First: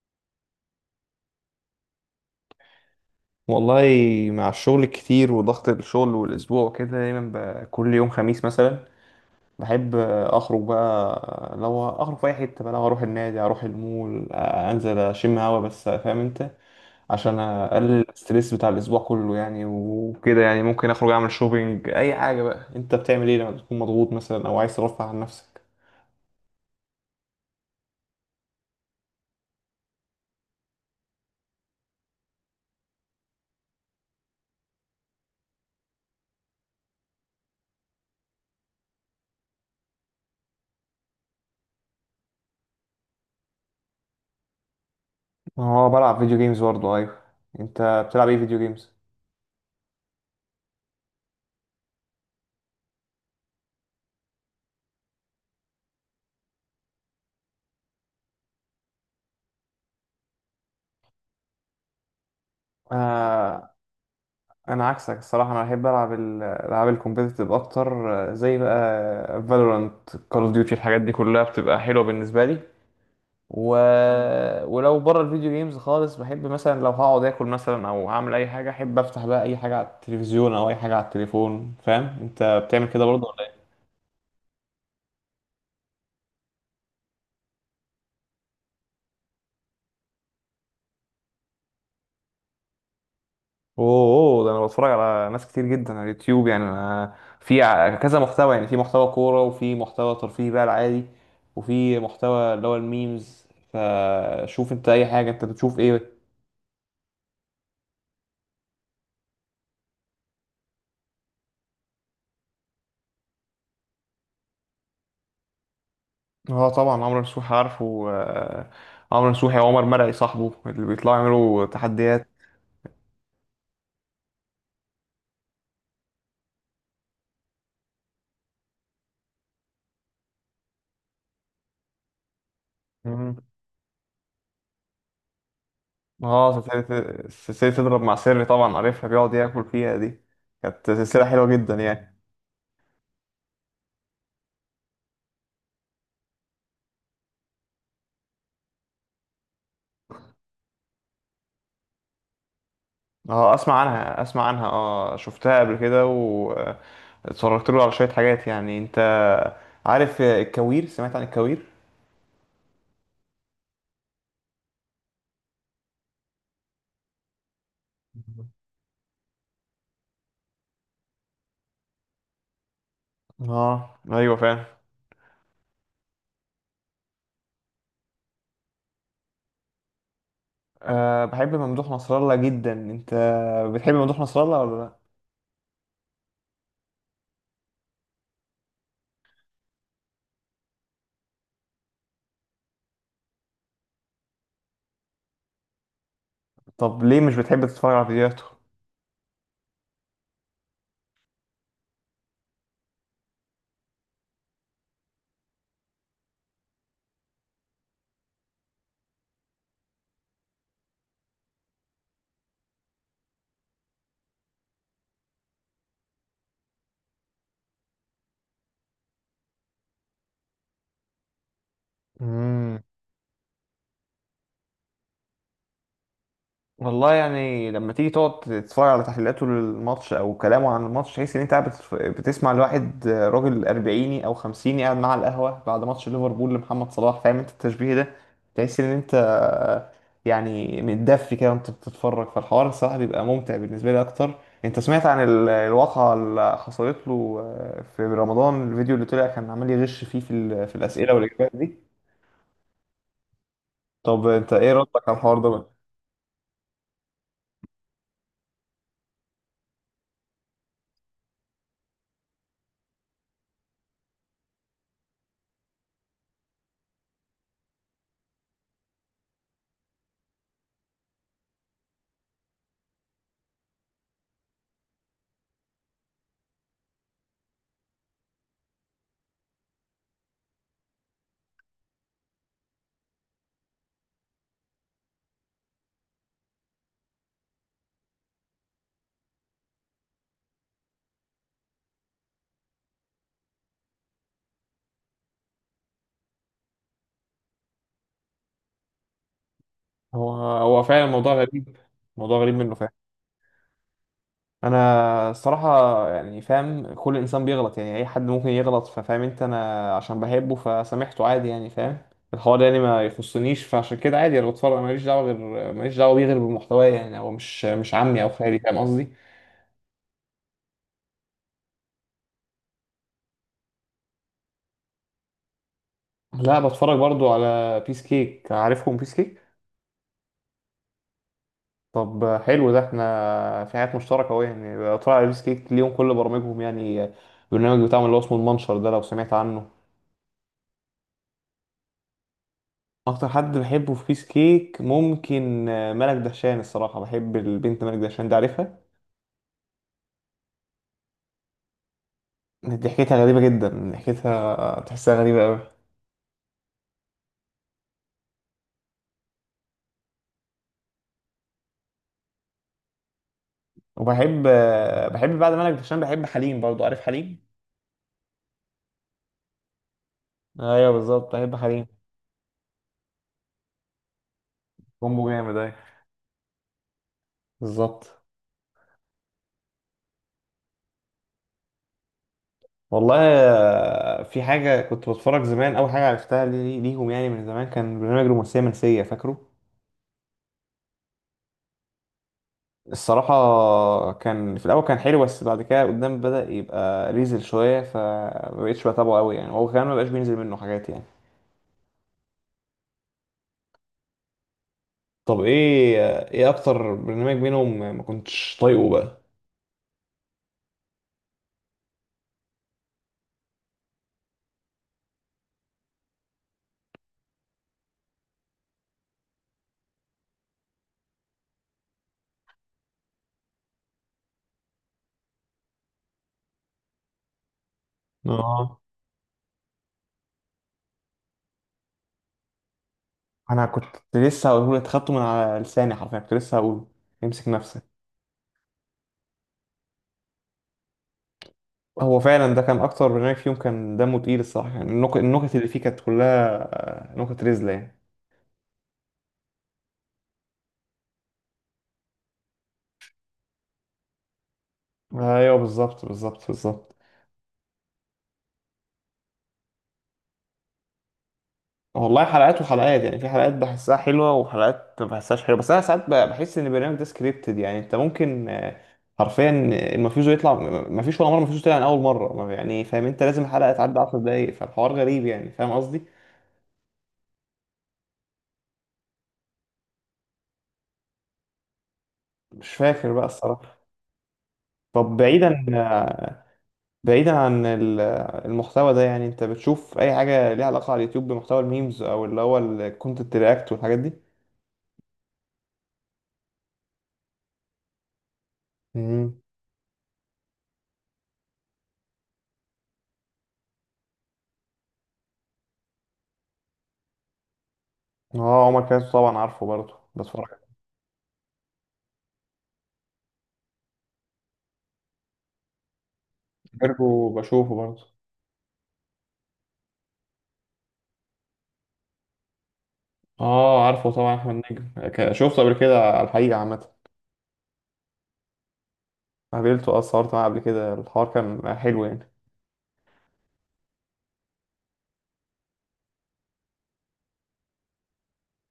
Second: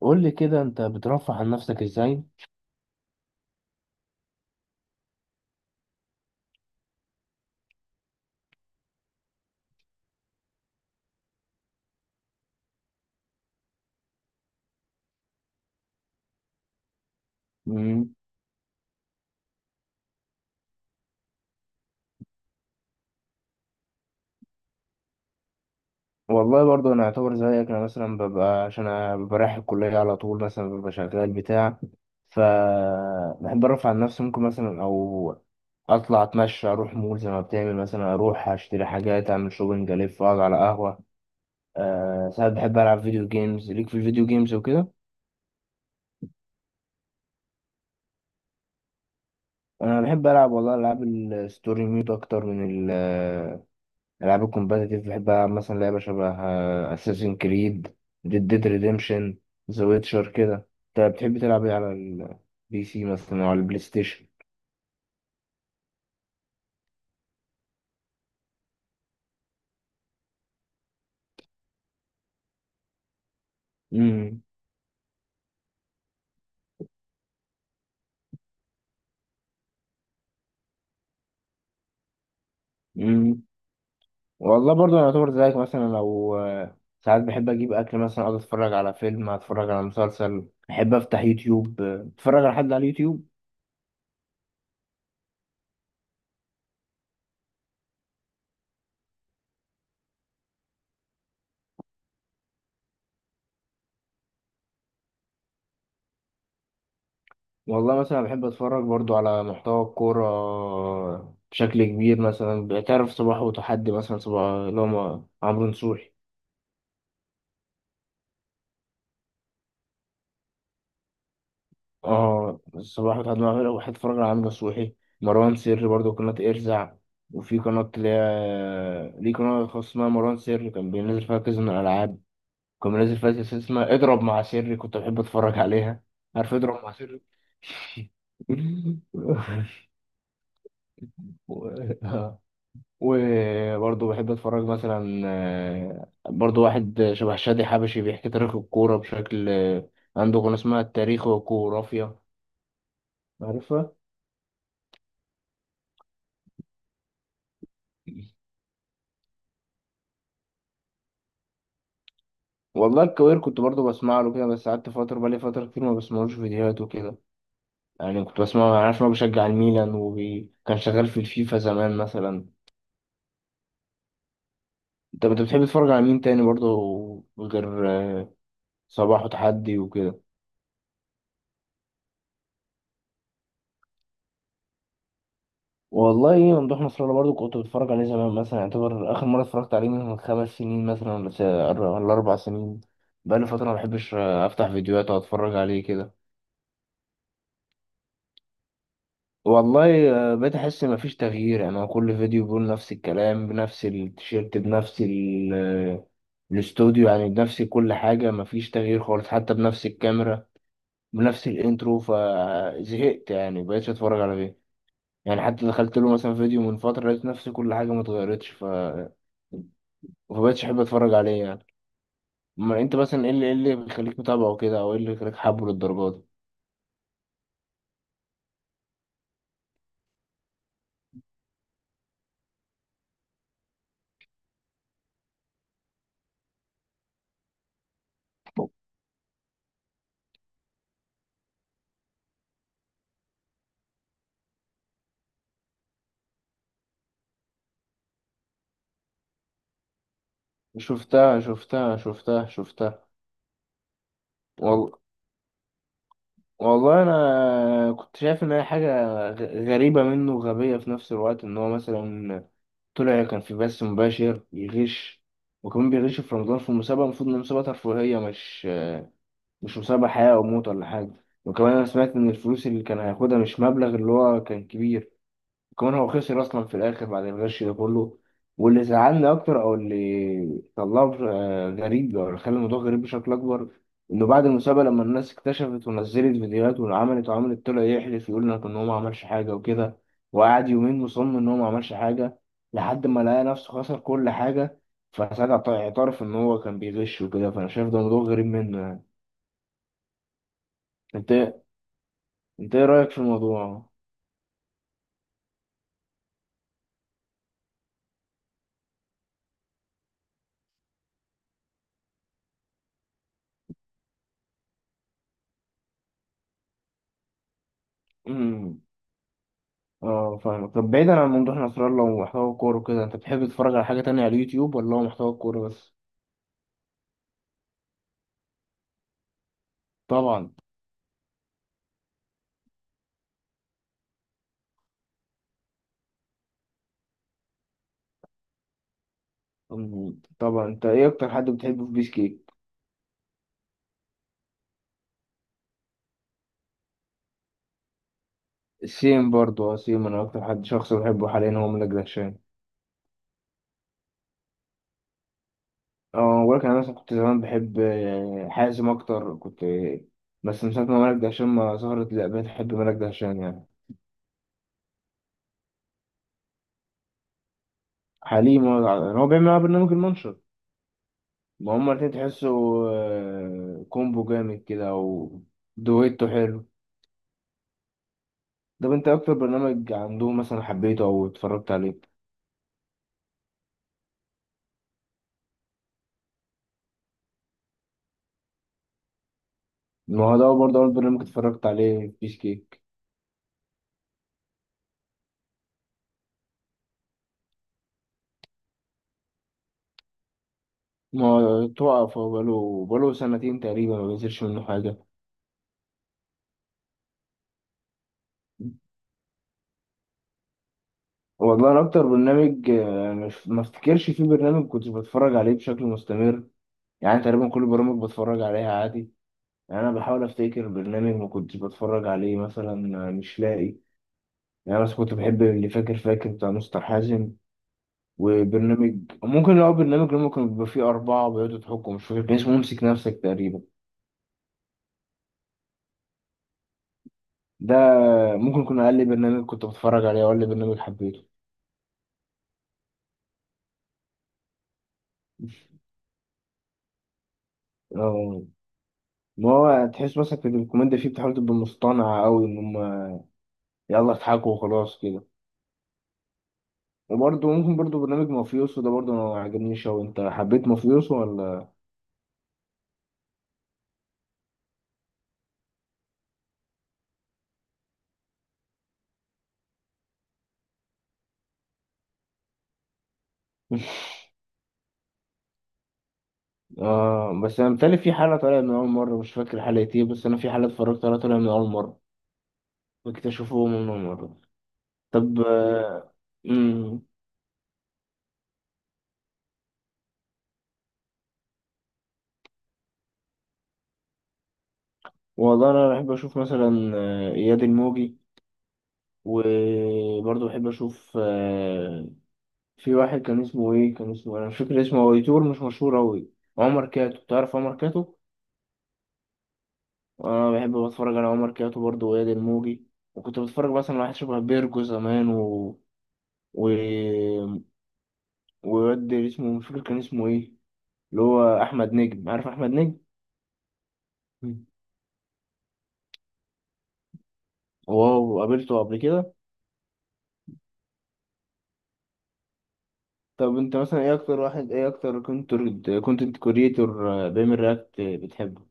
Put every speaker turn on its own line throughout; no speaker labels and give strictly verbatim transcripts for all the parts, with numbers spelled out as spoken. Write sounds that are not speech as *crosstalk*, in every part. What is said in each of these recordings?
قول لي كده انت بترفه عن نفسك ازاي؟
والله، مع الشغل الكتير وضغط الشغل والاسبوع كده دايما ب- كل يوم خميس مثلا بحب اخرج بقى. لو اخرج في اي حته بقى، لو اروح النادي اروح المول انزل اشم هوا بس، فاهم انت؟ عشان اقلل
مم.
الستريس بتاع الاسبوع كله يعني وكده، يعني ممكن اخرج اعمل شوبينج اي حاجه بقى. انت بتعمل ايه لما تكون مضغوط مثلا او عايز ترفع عن نفسك؟
والله برضه انا اعتبر زيك. انا مثلا ببقى، عشان انا ببقى رايح الكليه على طول، مثلا ببقى شغال بتاع، ف بحب ارفع عن نفسي، ممكن مثلا او اطلع اتمشى، اروح مول زي ما بتعمل، مثلا اروح اشتري حاجات، اعمل شوبنج، الف، اقعد على قهوه. أه، ساعات بحب العب فيديو جيمز، ليك في الفيديو جيمز وكده.
هو بلعب فيديو جيمز برضه، ايوه. انت بتلعب ايه فيديو جيمز؟
انا بحب العب والله العاب الستوري مود اكتر من العاب الكومباتيتيف. بحب العب مثلا لعبه شبه اساسين كريد، ديد ديد ريديمشن، ذا ويتشر كده. انت بتحب تلعب ايه على البي سي مثلا او على البلاي ستيشن؟
انا عكسك الصراحه، انا بحب العب الالعاب الكومبيتيتيف اكتر. آه، زي بقى فالورانت، كول اوف ديوتي، الحاجات دي كلها بتبقى حلوه بالنسبه لي. و...
امم
مم. ولو بره الفيديو جيمز خالص بحب مثلا، لو هقعد اكل مثلا او هعمل اي حاجه احب افتح بقى اي حاجه على التلفزيون او اي حاجه على التليفون. فاهم انت؟ بتعمل كده برضه؟
امم والله برضه انا اعتبر زيك. مثلا لو آه، ساعات بحب اجيب اكل، مثلا اقعد اتفرج على فيلم، اتفرج على مسلسل، بحب افتح يوتيوب، آه، اتفرج على حد على اليوتيوب.
اوه، ده انا بتفرج على ناس كتير جدا على اليوتيوب يعني. انا في ع- كذا محتوى يعني، في محتوى كورة وفي محتوى ترفيهي بقى العادي، وفي محتوى اللي هو الميمز. فشوف انت اي حاجة، انت بتشوف ايه؟
والله مثلا بحب اتفرج برضو على محتوى الكورة بشكل كبير. مثلا بتعرف صباح وتحدي، مثلا صباح اللي هو عمرو نصوحي.
اه طبعا عمرو نصوحي عارفه آه، عمرو نصوحي وعمر مرعي صاحبه اللي بيطلعوا يعملوا تحديات.
اه صباح وتحد، معامل وحيد، اتفرج على عامر نصوحي. مروان سري برضه قناة ارزع، وفي قناة اللي هي ليه قناة خاصة اسمها مروان سري، كان بينزل فيها كذا من الألعاب، كان بينزل فيها
مم.
سلسلة اسمها اضرب مع سري، كنت بحب اتفرج عليها. عارف
اه
اضرب مع سري.
سلسلة سلسلة تضرب مع سري طبعا عارفها، بيقعد ياكل
*laughs*
فيها دي. كانت سلسلة حلوة جدا يعني.
و- وبرضه بحب اتفرج مثلا آه، برضه واحد شبه شادي حبشي بيحكي تاريخ الكورة بشكل، آه، عنده قناة اسمها التاريخ والجغرافيا.
اه اسمع
عارفها؟
عنها اسمع عنها اه، شفتها قبل كده واتفرجت له على شوية حاجات يعني. انت عارف الكوير؟ سمعت عن الكوير؟
والله الكوير كنت برضو بسمع له كده، بس قعدت فترة، بقالي فترة كتير ما بسمعلوش فيديوهات وكده يعني. كنت بسمعه، أنا عارف إن هو بيشجع الميلان وكان شغال في الفيفا زمان مثلا.
اه ايوه فعلا.
أنت أنت بتحب تتفرج على مين تاني برضو غير آه، صباح وتحدي وكده؟
أه، بحب ممدوح نصر الله جدا. انت بتحب ممدوح نصر الله ولا لا؟
والله ممدوح نصر الله برضو كنت بتفرج عليه زمان مثلا. يعتبر آخر مرة اتفرجت عليه من خمس سنين مثلا، ولا س- ولا أربع سنين. بقالي فترة ما بحبش آه، أفتح فيديوهات وأتفرج عليه كده.
طب ليه مش بتحب تتفرج على فيديوهاته؟
والله آه، بقيت احس مفيش تغيير. يعني هو كل فيديو بيقول نفس الكلام بنفس التيشيرت بنفس ال- آه، الاستوديو، يعني بنفس كل حاجة، مفيش تغيير خالص، حتى بنفس الكاميرا بنفس الانترو. فزهقت يعني، مبقتش اتفرج على فيديو يعني. حتى دخلت له مثلا فيديو من فترة، لقيت نفس كل حاجة متغيرتش، ف فمبقتش احب اتفرج عليه يعني. اما انت مثلا ايه اللي ايه اللي بيخليك متابعه كده، او ايه اللي بيخليك حابه للدرجة؟
والله يعني لما تيجي تقعد تتفرج على تحليلاته للماتش او كلامه عن الماتش، تحس ان انت قاعد بتتف- بتسمع لواحد راجل اربعيني او خمسيني قاعد معاه على القهوه بعد ماتش ليفربول لمحمد صلاح. فاهم انت التشبيه ده؟ تحس ان انت يعني متدفي كده وانت بتتفرج، فالحوار الصراحه بيبقى ممتع بالنسبه لي اكتر. انت سمعت عن ال- الواقعه اللي حصلت له في رمضان؟ الفيديو اللي طلع كان عمال يغش فيه في ال- في
دي
الاسئله
شفتها
والاجابات دي.
شفتها شفتها شفتها.
طب انت ايه
والله
ردك على الحوار ده؟
والله انا كنت شايف ان هي حاجه غ- غريبه منه وغبيه في نفس الوقت. ان هو مثلا طلع كان في بث مباشر يغش، وكمان بيغش في رمضان في مسابقه، المفروض ان مسابقه ترفيهيه، مش مش مسابقه حياه او موت ولا حاجه. وكمان انا سمعت ان الفلوس اللي كان هياخدها مش مبلغ اللي هو كان كبير، كمان هو خسر اصلا في الاخر بعد الغش ده كله. واللي زعلني اكتر، او اللي طلعه آه، غريب، او اللي خلى الموضوع غريب بشكل اكبر، انه بعد المسابقه لما الناس اكتشفت ونزلت فيديوهات وعملت وعملت، طلع يحلف يقول لك ان هو ما عملش حاجه وكده، وقعد يومين مصمم ان هو ما عملش حاجه، لحد ما لقى نفسه خسر كل حاجه. فساعتها اعت- اعترف ان هو كان بيغش وكده. فانا شايف ده موضوع غريب منه يعني.
هو هو فعلا
انت
موضوع
إيه،
غريب، موضوع غريب منه
انت ايه
فعلا.
رايك في الموضوع؟
انا الصراحه يعني فاهم كل انسان بيغلط يعني، اي حد ممكن يغلط. ففاهم انت، انا عشان بحبه فسامحته عادي يعني. فاهم؟ الحوار ده يعني ما يخصنيش، فعشان كده عادي انا بتفرج ماليش دعوه غير، ماليش دعوه بيه غير بالمحتوى يعني. هو مش مش عمي او خالي، فاهم قصدي؟
اه فاهمك. طب بعيدا عن موضوع نصر الله ومحتوى الكورة وكده، انت بتحب تتفرج على حاجة تانية على اليوتيوب ولا هو محتوى الكورة بس؟
لا، بتفرج برضو على بيس كيك. عارفهم بيس كيك؟
طبعا.
طب حلو ده، احنا في حاجات مشتركه اهو يعني. بتفرج على بيس كيك ليهم كل برامجهم يعني، البرنامج بتاعهم اللي هو اسمه المنشر ده، لو سمعت عنه.
أم، طبعا انت ايه اكتر حد بتحبه في بيس كيك؟
اكتر حد بحبه في بيس كيك ممكن آه، ملك دهشان الصراحه، بحب البنت ملك دهشان دي، عارفها؟
سيم برضه، اه سيم. انا اكتر حد شخص بحبه حاليا هو ملك دهشان.
ضحكتها غريبه جدا، ضحكتها تحسها غريبه قوي.
اه ولكن انا مثلا كنت زمان بحب آه، حازم اكتر. كنت آه، بس من ساعة ما ملك دهشان ما ظهرت، لا بقيت احب ملك دهشان يعني.
وبحب آه، بحب بعد ملك دهشان بحب حليم برضو. عارف حليم؟
حليم هو هو بيعمل معاه برنامج المنشط.
ايوه بالظبط، بحب
ما
حليم.
هما الاتنين تحسوا آه، كومبو جامد كده،
كومبو
او
جامد، ايوه
دويتو حلو.
بالظبط.
طب انت ايه اكتر برنامج عندهم مثلا حبيته او اتفرجت عليه؟
والله آه، في حاجه كنت بتفرج زمان، اول حاجه عرفتها لي- ليهم يعني من زمان، كان برنامج رومانسيه منسيه، فاكره؟
ما هو ده برضه اول برنامج اتفرجت عليه بيس كيك.
الصراحة كان في الأول كان حلو، بس بعد كده قدام بدأ يبقى ريزل شوية، فمبقتش بتابعه قوي يعني. هو كمان مبقاش بينزل منه حاجات يعني.
ما هو توقف. هو بقاله بقاله سنتين تقريبا ما بينزلش منه حاجة.
طب ايه، ايه أكتر برنامج منهم ما كنتش طايقه بقى؟
والله انا اكتر برنامج آه، مش، ما افتكرش في برنامج كنت بتفرج عليه بشكل مستمر. يعني تقريبا كل البرامج بتفرج عليها عادي. يعني انا بحاول افتكر برنامج ما كنتش بتفرج عليه مثلا، آه، مش لاقي. يعني انا بس كنت بحب اللي فاكر فاكر بتاع مستر حازم.
اه،
وبرنامج ممكن، لو برنامج اللي ممكن بيبقى فيه أربعة بيقعدوا يضحكوا، مش فاكر كان اسمه امسك نفسك تقريبا.
أنا كنت لسه هقوله لك، خدته من على لساني حرفيا. كنت لسه هقوله امسك
ده
نفسك.
ممكن يكون أقل برنامج كنت بتفرج عليه، أو أقل برنامج حبيته.
هو فعلا ده كان أكتر برنامج فيهم كان دمه تقيل الصراحة يعني. النك- النكت اللي فيه كانت كلها آه، نكت رزلة يعني.
اه ما هو تحس مثلا في الكوميديا فيه بتحاول تبقى مصطنعة أوي، إن هما يلا اضحكوا وخلاص كده.
آه، أيوه بالظبط بالظبط بالظبط.
وبرضه ممكن برضه برنامج مافيوسو ده برضه ما عجبنيش أوي. أنت حبيت مافيوسو ولا؟
والله حلقات وحلقات يعني، في حلقات بحسها حلوة وحلقات ما بحسهاش حلوة. بس أنا ساعات ب- بحس إن البرنامج ده سكريبتد يعني. أنت ممكن آه، حرفيا المفيش يطلع، مفيش ولا مرة مفيش طلع من أول مرة ما- يعني فاهم أنت، لازم الحلقة تعدي
*laughs*
عشر دقايق. فالحوار غريب يعني، فاهم قصدي؟
آه بس أنا متهيألي في حلقة طالعة من أول مرة، مش فاكر حلقة إيه، بس أنا في حلقة اتفرجت عليها طالعة من أول مرة.
مش فاكر بقى
بكتشفوه
الصراحة.
من أول مرة.
طب
طب
بعيدا
آه، مم.
بعيدا عن ال- المحتوى ده يعني، أنت بتشوف أي حاجة ليها علاقة على اليوتيوب بمحتوى الميمز أو اللي هو الكونتنت رياكت والحاجات دي؟
والله انا بحب اشوف مثلا آه، اياد الموجي.
امم.
وبرضه بحب اشوف آه، في واحد كان اسمه ايه، كان اسمه، انا مش فاكر اسمه، هو يوتيوبر مش مشهور اوي. عمر كاتو، تعرف عمر كاتو؟
اه عمر كاتب طبعا عارفه، برضه بتفرج
انا
عليه.
بحب اتفرج على عمر كاتو برضه واياد الموجي. وكنت بتفرج مثلا على واحد شبه بيرجو زمان و و
برضه، وبشوفه برضه.
وواد اسمه مش فاكر كان اسمه ايه، اللي هو احمد نجم. عارف احمد نجم؟
اه عارفه طبعا احمد
مم.
نجم، ك- شفته قبل كده على الحقيقة عامة.
واو، قابلته قبل كده؟
قابلته، اه، اتصورت معاه قبل كده، الحوار كان حلو يعني.
طب انت مثلا ايه اكتر واحد، ايه اكتر كنت، كونتنت كوريتور بيعمل رياكت بتحبه؟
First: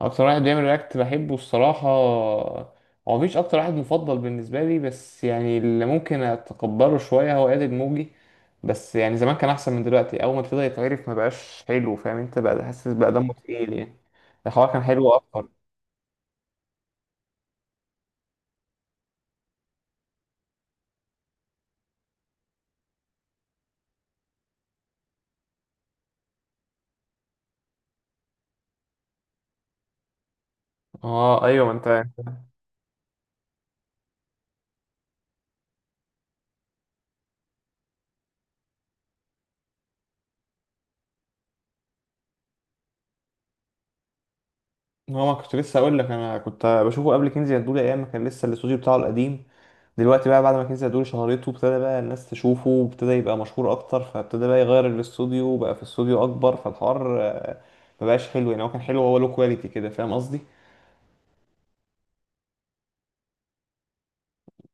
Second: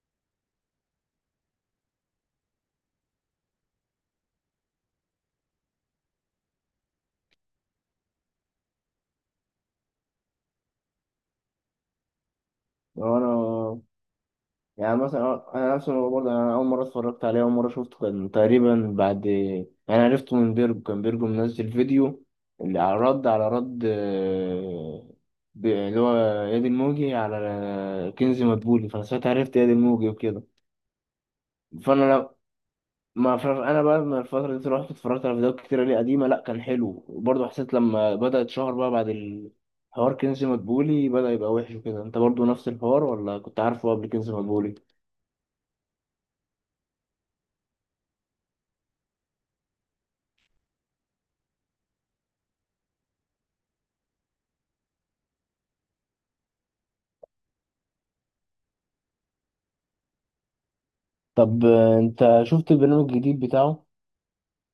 اكتر واحد بيعمل رياكت بحبه الصراحة، هو مفيش اكتر واحد مفضل بالنسبة لي، بس يعني اللي ممكن اتقبله شوية هو قادر موجي. بس يعني زمان كان احسن من دلوقتي، اول ما ابتدى يتعرف ما بقاش حلو. فاهم انت؟ بقى حاسس بقى
لو
دمه تقيل
انا
يعني، الحوار كان
يعني،
حلو اكتر.
مثلا انا نفسي، انا برضه يعني، انا اول مره اتفرجت عليه، اول مره شفته، كان تقريبا بعد، يعني انا عرفته من بيرجو، كان بيرجو منزل فيديو اللي على رد على رد آه، ب- اللي هو ياد الموجي على كنزي مدبولي. فانا ساعتها عرفت ياد الموجي وكده.
اه ايوه، ما انت
فانا ما ف- انا بقى من الفتره دي رحت اتفرجت على فيديوهات كتير ليه قديمه، لا كان حلو. وبرضه حسيت لما بدا اتشهر بقى بعد الحوار كنز مدبولي بدا يبقى وحش وكده. انت برضه نفس الحوار، ولا كنت عارفه قبل كنز مدبولي؟
هو ما كنت لسه اقول لك، انا كنت بشوفه قبل كنزي هدولي، ايام ما كان لسه الاستوديو بتاعه القديم. دلوقتي بقى بعد ما كنزي هدولي شهرته، ابتدى بقى الناس تشوفه وابتدى يبقى مشهور اكتر، فابتدى بقى يغير الاستوديو وبقى في استوديو اكبر، فالحوار آه، ما بقاش حلو يعني. هو كان حلو، هو له كواليتي كده، فاهم قصدي؟
طب آه، انت شفت البرنامج الجديد بتاعه؟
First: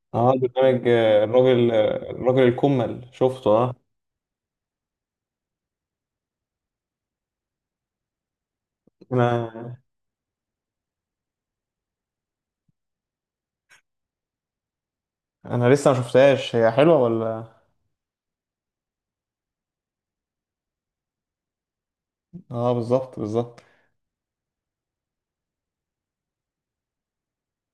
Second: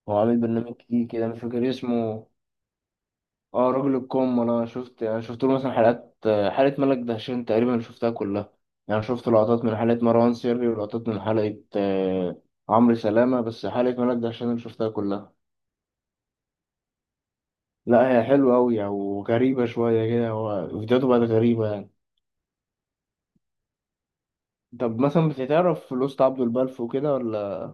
هو
اه
عامل برنامج
برنامج
جديد
آه،
كده مش فاكر
الراجل آه،
اسمه.
الراجل الكمل، شفته
اه
اه.
راجل الكوم. انا شفت، انا شفت له مثلا حلقات آه، حلقه ملك دهشان تقريبا شفتها كلها. يعني شفت لقطات من
انا
حلقه مروان سري ولقطات من حلقه آه، عمرو سلامه، بس حلقه ملك دهشان أنا شفتها كلها.
انا لسه ما شفتهاش، هي حلوه ولا؟
لا هي حلوة أوي يعني، وغريبة شوية كده. هو فيديوهاته بقت غريبة يعني.
اه بالظبط بالظبط.
طب مثلا بتتعرف لوست عبد البلف وكده ولا؟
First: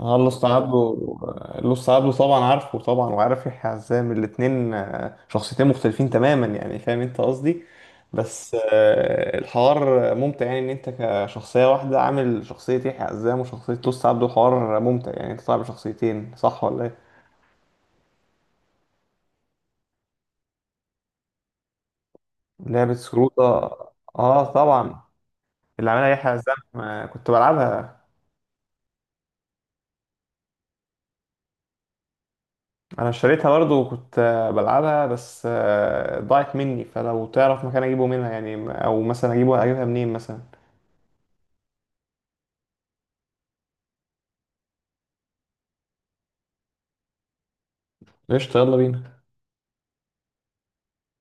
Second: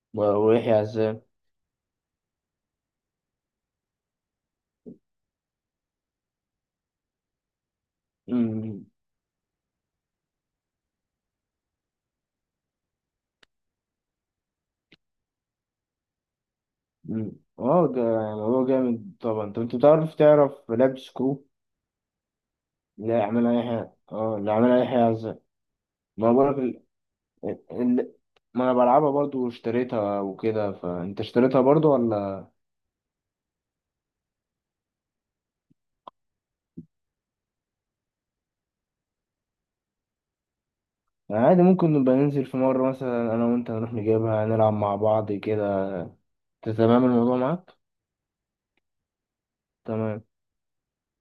اه
و-
لوست
ويحيى
عبده،
عزام؟
لوست عبده طبعا عارفه، طبعا، وعارف يحيى عزام. الاتنين آه، شخصيتين مختلفين تماما يعني، فاهم انت قصدي؟ بس
أمم،
آه، الحوار ممتع يعني، ان انت كشخصية واحدة عامل شخصية يحيى عزام وشخصية لوست عبده. الحوار ممتع يعني، انت طالع بشخصيتين، صح ولا ايه؟
أمم. اه ده يعني هو جامد طبعا. طب انت بتعرف، تعرف لاب سكرو
لعبة
اللي
سكروطة،
عملها يحيى؟ اه
اه
اللي عملها يحيى
طبعا،
عزام.
اللي عملها
ما
يحيى
أنا بقولك
عزام. آه، كنت
ال...
بلعبها.
ال... ما انا بلعبها برضو واشتريتها وكده. فانت اشتريتها برضو ولا؟
انا اشتريتها برضو وكنت آه، بلعبها، بس آه، ضاعت مني، فلو تعرف مكان اجيبه منها يعني، او مثلا اجيبه اجيبها منين مثلا.
يعني عادي، ممكن نبقى ننزل في مرة مثلا انا وانت، نروح نجيبها، نلعب مع بعض كده. انت تمام الموضوع معاك؟
قشطة، يلا بينا.
تمام.